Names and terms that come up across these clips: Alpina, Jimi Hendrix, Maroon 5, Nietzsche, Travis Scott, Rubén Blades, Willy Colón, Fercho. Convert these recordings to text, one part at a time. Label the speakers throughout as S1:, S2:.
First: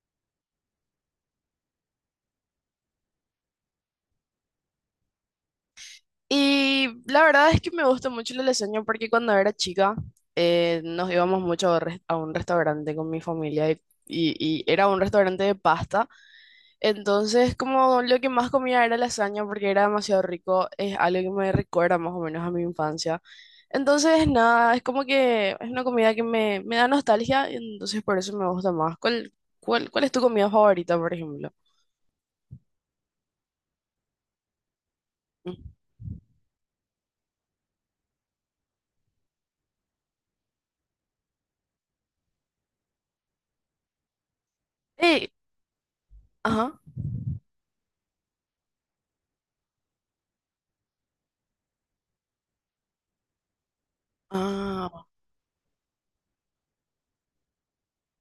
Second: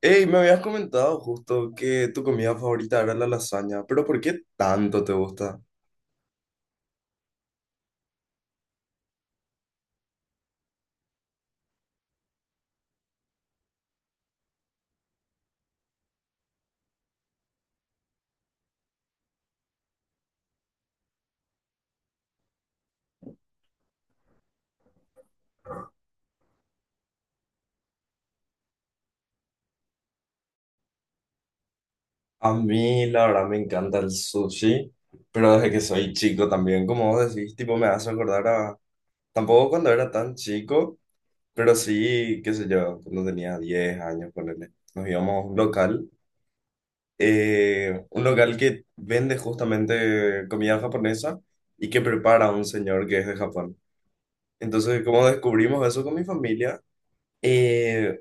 S1: Hey, me habías comentado justo que tu comida favorita era la lasaña, pero ¿por qué tanto te gusta?
S2: Y la verdad es que me gusta mucho la lasaña porque cuando era chica nos íbamos mucho a un restaurante con mi familia y era un restaurante de pasta. Entonces como lo que más comía era lasaña porque era demasiado rico, es algo que me recuerda más o menos a mi infancia. Entonces nada, es como que es una comida que me da nostalgia y entonces por eso me gusta más. ¿ cuál es tu comida favorita, por ejemplo?
S1: A mí, la verdad, me encanta el sushi, pero
S2: Mm.
S1: desde que soy chico también, como vos decís, tipo, me hace acordar a. Tampoco cuando era tan chico, pero sí, qué sé yo, cuando tenía 10 años, ponele. Nos
S2: Ey,
S1: íbamos a
S2: ajá.
S1: un local que vende justamente comida japonesa y que prepara un señor que es de Japón. ¿Entonces,
S2: Ah,
S1: como descubrimos eso con mi familia? eh,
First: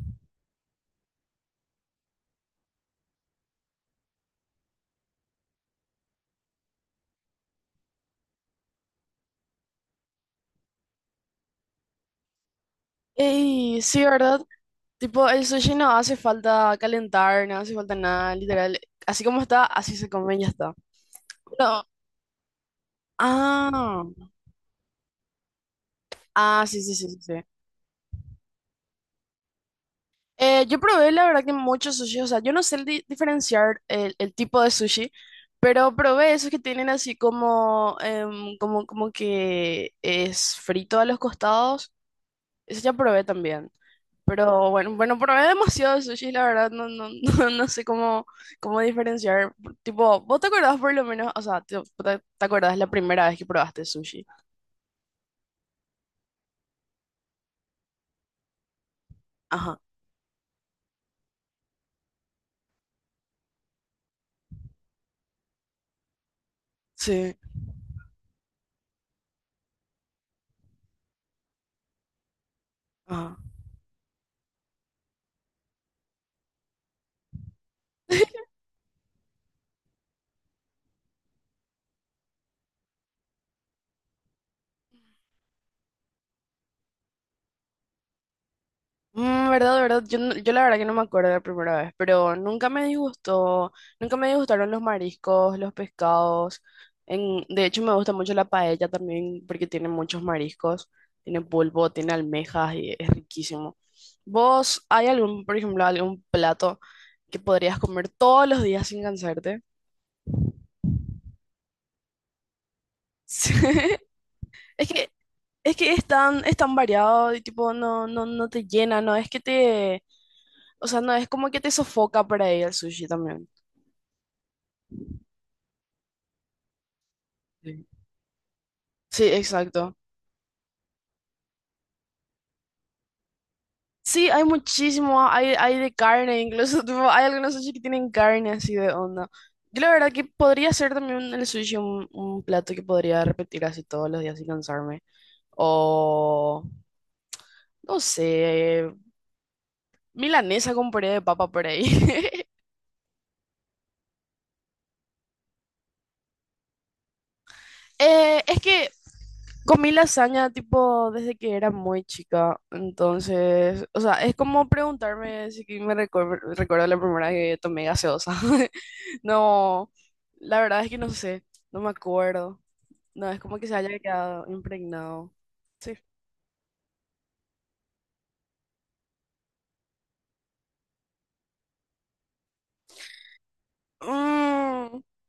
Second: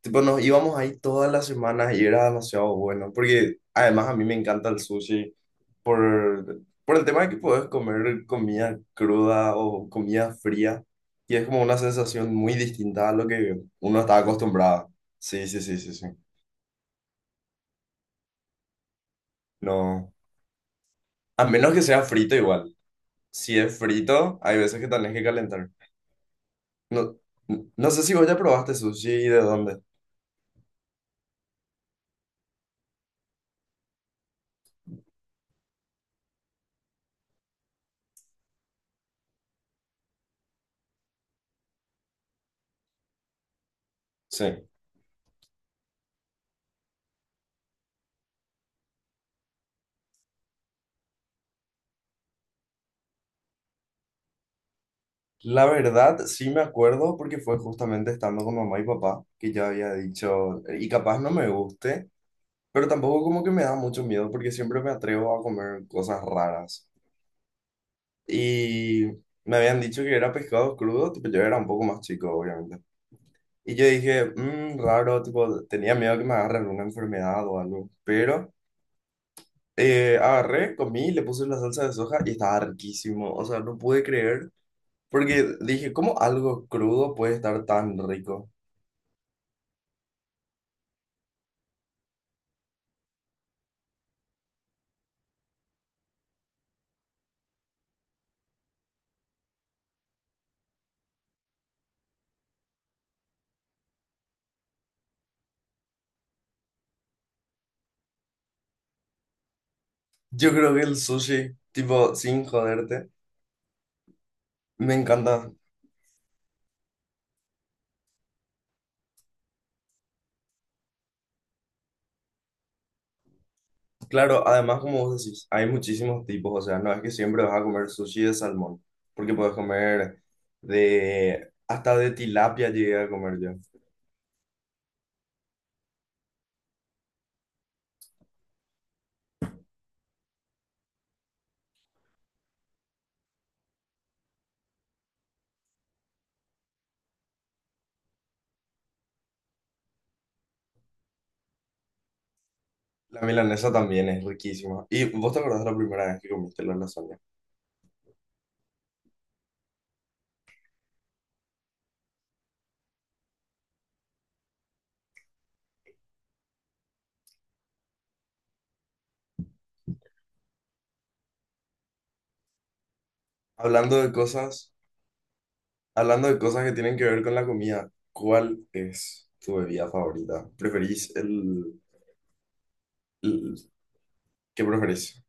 S1: Tipo, nos íbamos ahí todas las semanas y era demasiado bueno, porque además a mí me encanta el sushi por el tema de que puedes comer comida cruda o comida fría y es como una sensación muy distinta a lo que
S2: ey,
S1: uno
S2: sí,
S1: está
S2: ¿verdad?
S1: acostumbrado.
S2: Tipo, el
S1: Sí, sí,
S2: sushi
S1: sí,
S2: no
S1: sí, sí.
S2: hace falta calentar, no hace falta nada, literal. Así como está, así se
S1: No,
S2: come y ya está.
S1: a menos que
S2: Pero,
S1: sea frito igual. Si es
S2: ah,
S1: frito, hay veces que tenés que calentar.
S2: ah, sí, sí,
S1: No,
S2: sí, sí, sí.
S1: no sé si vos ya probaste sushi y de dónde.
S2: Yo probé, la verdad, que muchos sushi, o sea, yo no sé diferenciar el tipo de sushi, pero probé esos que tienen así como, como, como que es frito a los costados. Eso ya probé también.
S1: Sí.
S2: Pero bueno, probé demasiado sushi, la verdad, no sé cómo, cómo diferenciar. Tipo, ¿vos te acordás por lo menos? O sea, te acordás la primera vez que probaste sushi.
S1: La verdad, sí me acuerdo porque fue justamente estando con mamá y papá que yo
S2: Ajá,
S1: había dicho, y capaz no me guste, pero tampoco como que me da mucho miedo porque siempre me atrevo a comer cosas raras.
S2: sí,
S1: Y me habían dicho que era pescado crudo, tipo yo era un poco más chico, obviamente.
S2: ajá.
S1: Y yo dije, raro, tipo tenía miedo que me agarre alguna enfermedad o algo, pero agarré, comí, le puse la salsa de soja y estaba riquísimo, o sea, no pude creer. Porque dije, ¿cómo algo crudo puede estar tan rico?
S2: Mm, verdad, verdad. Yo, yo la verdad que no me acuerdo de la primera vez, pero nunca me disgustó, nunca me disgustaron los mariscos, los pescados. De hecho, me gusta mucho la paella también porque tiene muchos mariscos, tiene pulpo, tiene almejas y es riquísimo. ¿Vos hay algún, por ejemplo, algún plato que podrías comer todos los días sin cansarte?
S1: Yo creo que el sushi, tipo, sin joderte,
S2: Sí. Es
S1: me
S2: que,
S1: encanta.
S2: es que es tan variado y tipo no, no, no te llena, no es que o sea, no es como que te sofoca por ahí el sushi también.
S1: Claro, además, como vos decís, hay muchísimos tipos, o sea, no es que siempre vas a
S2: Sí,
S1: comer sushi de salmón,
S2: sí,
S1: porque puedes
S2: exacto.
S1: comer de, hasta de tilapia llegué a comer yo.
S2: Sí, hay muchísimo, hay de carne, incluso tipo, hay algunos sushi que tienen carne así de onda. Yo la verdad que podría ser también el sushi un plato que podría repetir así todos los días sin cansarme. O, no sé, milanesa con puré de papa por ahí.
S1: La milanesa también es riquísima. ¿Y vos te acordás de la primera vez que comiste la lasaña?
S2: Es que comí lasaña tipo desde que era muy chica, entonces, o sea, es como preguntarme si que me recuerdo la primera vez que tomé gaseosa. No, la verdad es que no sé, no me acuerdo. No, es como que se
S1: Hablando
S2: haya
S1: de
S2: quedado
S1: cosas,
S2: impregnado. Sí.
S1: hablando de cosas que tienen que ver con la comida, ¿cuál es tu bebida favorita? ¿Preferís el- qué
S2: Mm,
S1: preferís?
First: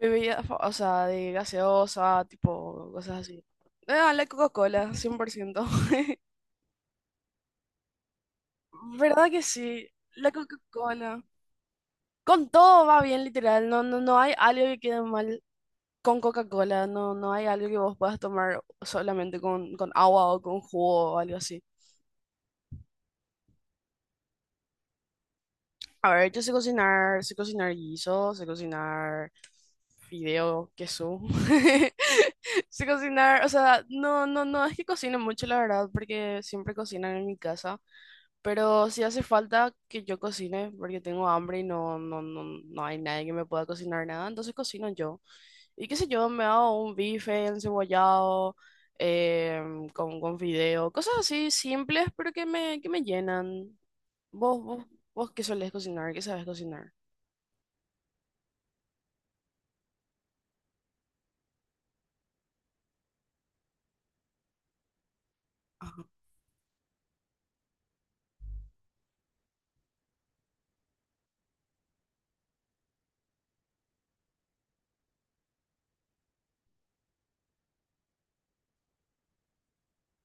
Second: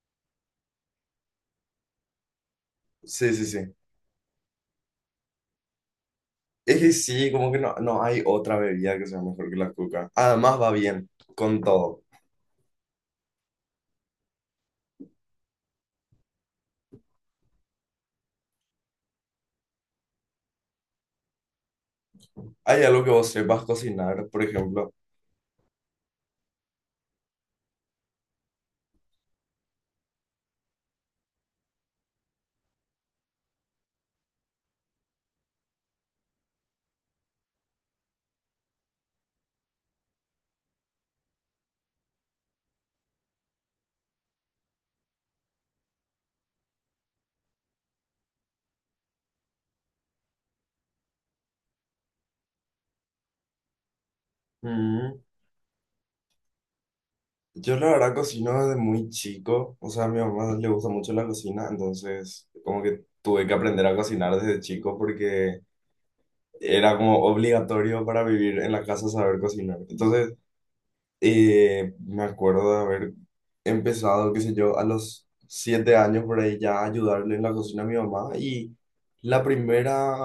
S2: o sea, de gaseosa, tipo, cosas
S1: Sí,
S2: así.
S1: sí, sí.
S2: Ah, la Coca-Cola, 100%.
S1: Es que sí, como que no, no hay otra bebida que sea
S2: ¿Verdad que
S1: mejor que la
S2: sí?
S1: coca.
S2: La
S1: Además va bien
S2: Coca-Cola.
S1: con todo.
S2: Con todo va bien, literal. No hay algo que quede mal con Coca-Cola. No, no hay algo que vos puedas tomar solamente con agua o con jugo o algo así.
S1: ¿Hay algo que vos sepas cocinar, por ejemplo?
S2: A ver, yo sé cocinar guiso, sé cocinar fideo, queso. Sé cocinar, o sea, no es que cocine mucho, la verdad, porque siempre cocinan en mi casa. Pero si hace falta que yo cocine, porque tengo hambre y no hay nadie que me pueda cocinar nada, entonces cocino yo. Y qué sé yo, me hago un bife encebollado, con fideo, cosas así simples, pero que que me llenan. ¿Vos, vos
S1: Mm.
S2: ¿Vos qué solés cocinar? ¿Qué sabes cocinar?
S1: Yo la verdad cocino desde muy chico. O sea, a mi mamá le gusta mucho la cocina, entonces como que tuve que aprender a cocinar desde chico porque
S2: Ajá.
S1: era como obligatorio para vivir en la casa saber cocinar. Entonces me acuerdo de haber empezado, qué sé yo, a los 7 años por ahí ya a ayudarle en la cocina a mi mamá y la primera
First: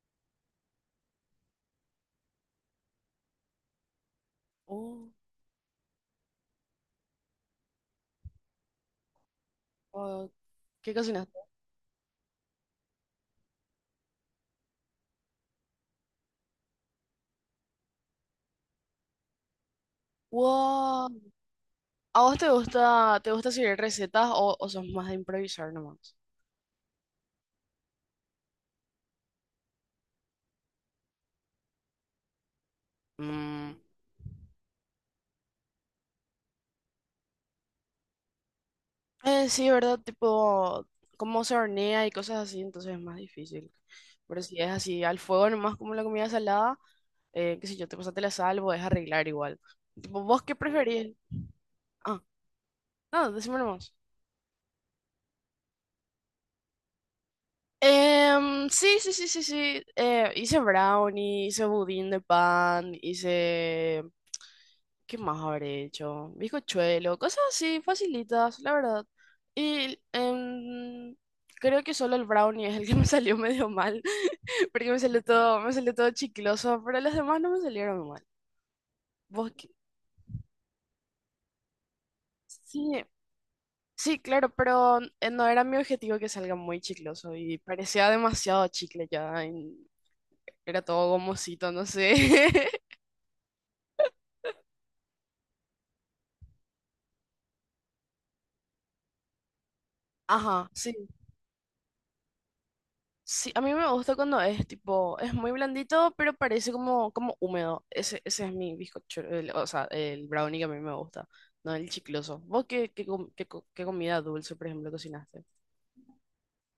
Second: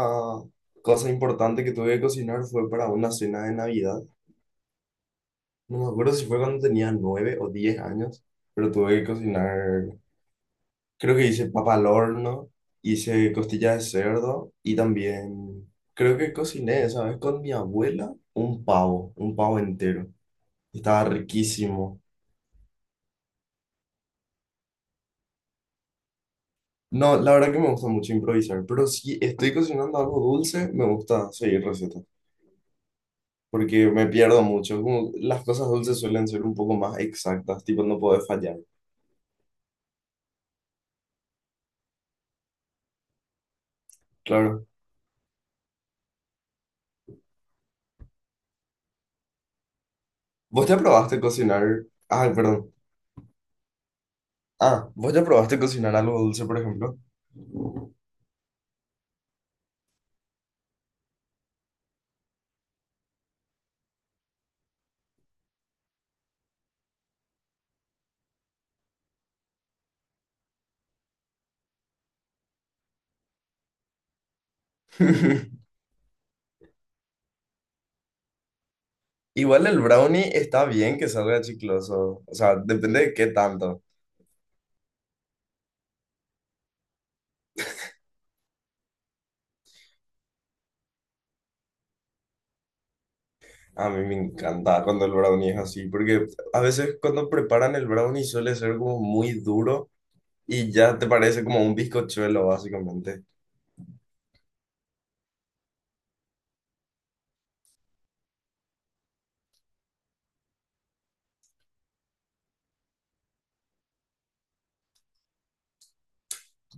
S1: cosa importante que tuve que cocinar fue para una cena de Navidad.
S2: Oh,
S1: No me acuerdo si fue cuando tenía 9 o 10 años, pero tuve que cocinar,
S2: ¿O ¿Qué
S1: creo que
S2: cocinaste?
S1: hice papa al horno, hice costilla de cerdo y también creo que cociné, ¿sabes? Con mi abuela un pavo entero. Estaba
S2: Wow.
S1: riquísimo.
S2: ¿A vos te gusta seguir recetas o sos más de improvisar nomás?
S1: No, la verdad que me gusta mucho improvisar, pero si estoy cocinando algo dulce, me gusta seguir recetas,
S2: Mm.
S1: porque me pierdo mucho. Como las cosas dulces suelen ser un poco más exactas, tipo no puedes fallar.
S2: Sí, ¿verdad? Tipo, cómo se hornea y cosas así, entonces es más difícil. Pero si
S1: Claro.
S2: es así, al fuego nomás como la comida salada, qué sé yo, te pasaste la sal, podés arreglar igual. Tipo, ¿vos qué
S1: ¿Vos te
S2: preferís?
S1: probaste cocinar?
S2: Ah,
S1: Ah, perdón.
S2: no, decime nomás.
S1: Ah, ¿vos ya probaste cocinar algo dulce, por ejemplo?
S2: Em, sí, sí, sí, sí, sí. Hice brownie, hice budín de pan, hice... ¿Qué más habré hecho? Bizcochuelo, cosas así, facilitas, la verdad. Y creo que solo el brownie es el que me salió medio mal, porque me salió todo chicloso, pero las demás no me salieron mal. ¿Vos
S1: Igual
S2: qué?
S1: el brownie está bien que salga chicloso, o sea,
S2: Sí,
S1: depende de qué tanto.
S2: sí, claro, pero no era mi objetivo que salga muy chicloso y parecía demasiado chicle ya. Y Era todo gomosito, no sé.
S1: A mí me encanta cuando el brownie es así, porque a veces cuando preparan el brownie suele ser como muy duro.
S2: Ajá,
S1: Y
S2: sí.
S1: ya te parece como un bizcochuelo, básicamente.
S2: Sí, a mí me gusta cuando es tipo, es muy blandito, pero parece como, como húmedo. Ese es mi bizcocho, o sea, el brownie que a mí me gusta, no el chicloso. ¿Vos qué, qué, com- qué co- Qué comida dulce, por ejemplo, cocinaste?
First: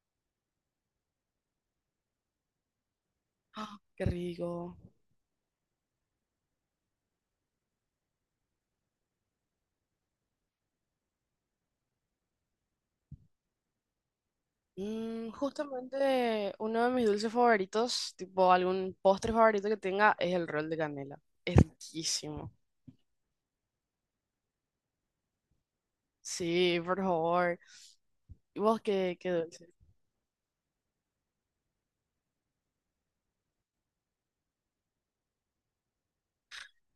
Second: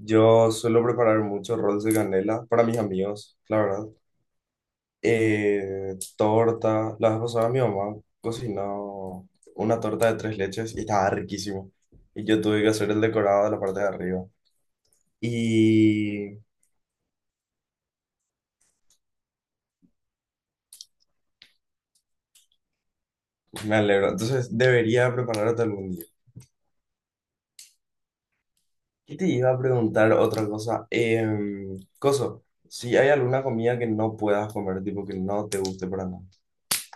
S1: Yo suelo preparar mucho rolls de canela para mis amigos, la
S2: ¡Ah!
S1: verdad.
S2: ¡Qué rico!
S1: Torta. La vez pasada mi mamá cocinó una torta de tres leches y estaba riquísimo. Y yo tuve que hacer el decorado de la parte de arriba.
S2: Mm,
S1: Y
S2: justamente uno de mis dulces favoritos, tipo algún postre favorito que tenga, es el rol de canela. Es riquísimo.
S1: me alegro. Entonces, debería prepararte algún día.
S2: Sí, por favor. ¿Y vos qué,
S1: ¿Qué te
S2: qué
S1: iba a
S2: dulce?
S1: preguntar otra cosa? Coso, si hay alguna comida que no puedas comer, tipo que no te guste para nada.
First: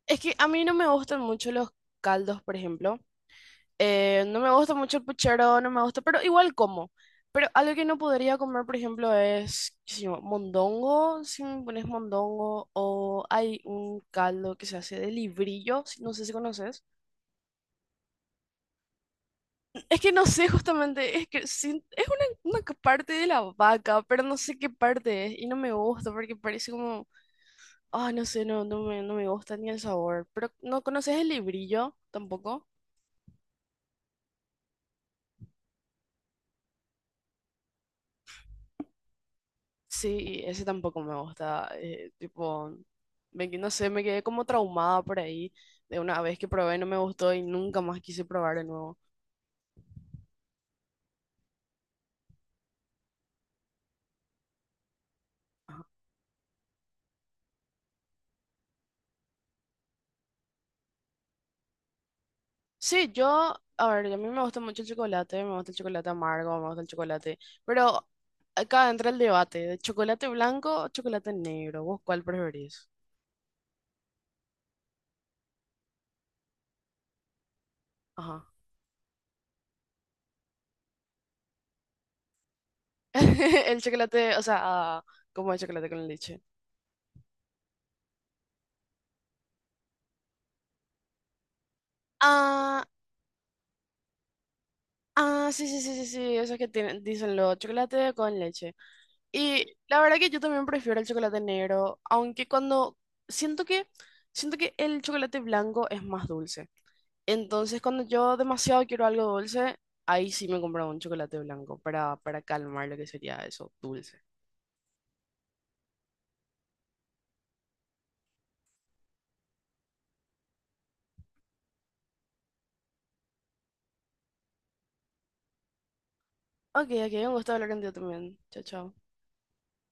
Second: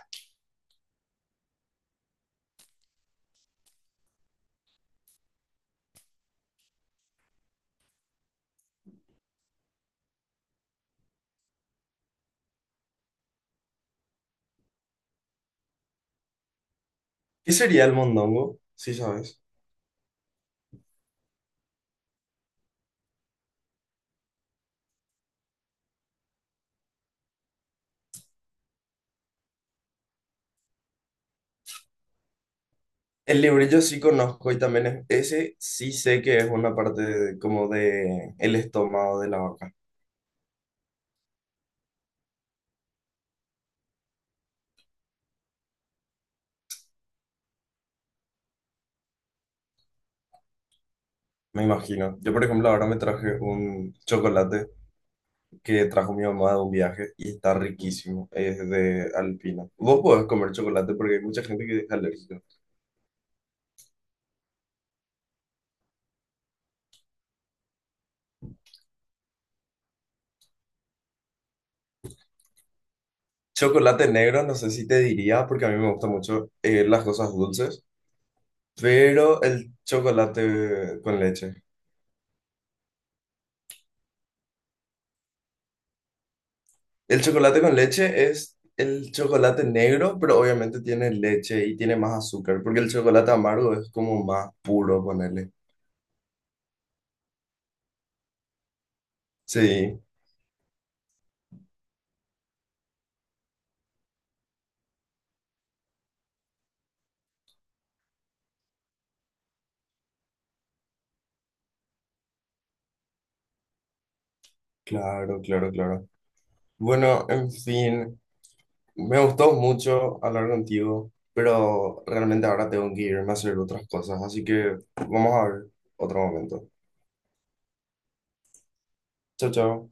S2: Es que a mí no me gustan mucho los caldos, por ejemplo. No me gusta mucho el puchero, no me gusta, pero igual como. Pero algo que no podría comer, por ejemplo, es qué sé yo, mondongo, si me pones mondongo, o hay un caldo que se hace de librillo, no sé si conoces.
S1: ¿Qué sería el mondongo? Sí, sabes.
S2: Es que no sé justamente, es que sin- es una parte de la vaca, pero no sé qué parte es y no me gusta porque parece como, ah, no sé, no me gusta ni el sabor. Pero ¿no conoces el librillo tampoco?
S1: El librillo sí conozco y también es, ese sí sé que es una parte de- como de el estómago de la vaca,
S2: Sí, ese tampoco me gusta. Tipo, no sé, me quedé como traumada por ahí de una vez que probé, no me gustó y nunca más quise probar de nuevo.
S1: me imagino. Yo, por ejemplo, ahora me traje un chocolate que trajo mi mamá de un viaje y está riquísimo, es de Alpina. Vos podés comer chocolate porque hay mucha gente que es alérgica.
S2: Sí, yo, a ver, a mí me gusta mucho el chocolate, me gusta el chocolate amargo, me gusta el chocolate, pero acá entra el debate de chocolate blanco o chocolate negro, ¿vos cuál preferís?
S1: Chocolate negro, no sé si te diría porque a mí me gustan mucho las cosas dulces,
S2: Ajá.
S1: pero el chocolate con leche.
S2: El chocolate, o sea, ah, como el chocolate con leche.
S1: El chocolate con leche es el chocolate negro, pero obviamente tiene leche y tiene más azúcar, porque
S2: Ah,
S1: el chocolate amargo es como más puro,
S2: ah,
S1: ponerle.
S2: sí, sí, sí, sí, sí, eso es que tienen, dicen lo chocolate con leche. Y
S1: Sí,
S2: la verdad que yo también prefiero el chocolate negro, aunque cuando siento que siento que el chocolate blanco es más dulce. Entonces, cuando yo demasiado quiero algo dulce, ahí sí me compro un chocolate blanco para calmar lo que sería eso, dulce.
S1: claro, claro, claro. Bueno, en fin, me gustó mucho hablar contigo, pero realmente ahora tengo que irme a hacer otras cosas, así que vamos a ver otro momento.
S2: Ok, ok, un gusto hablar contigo también. Chao, chao.
S1: Chao, chao.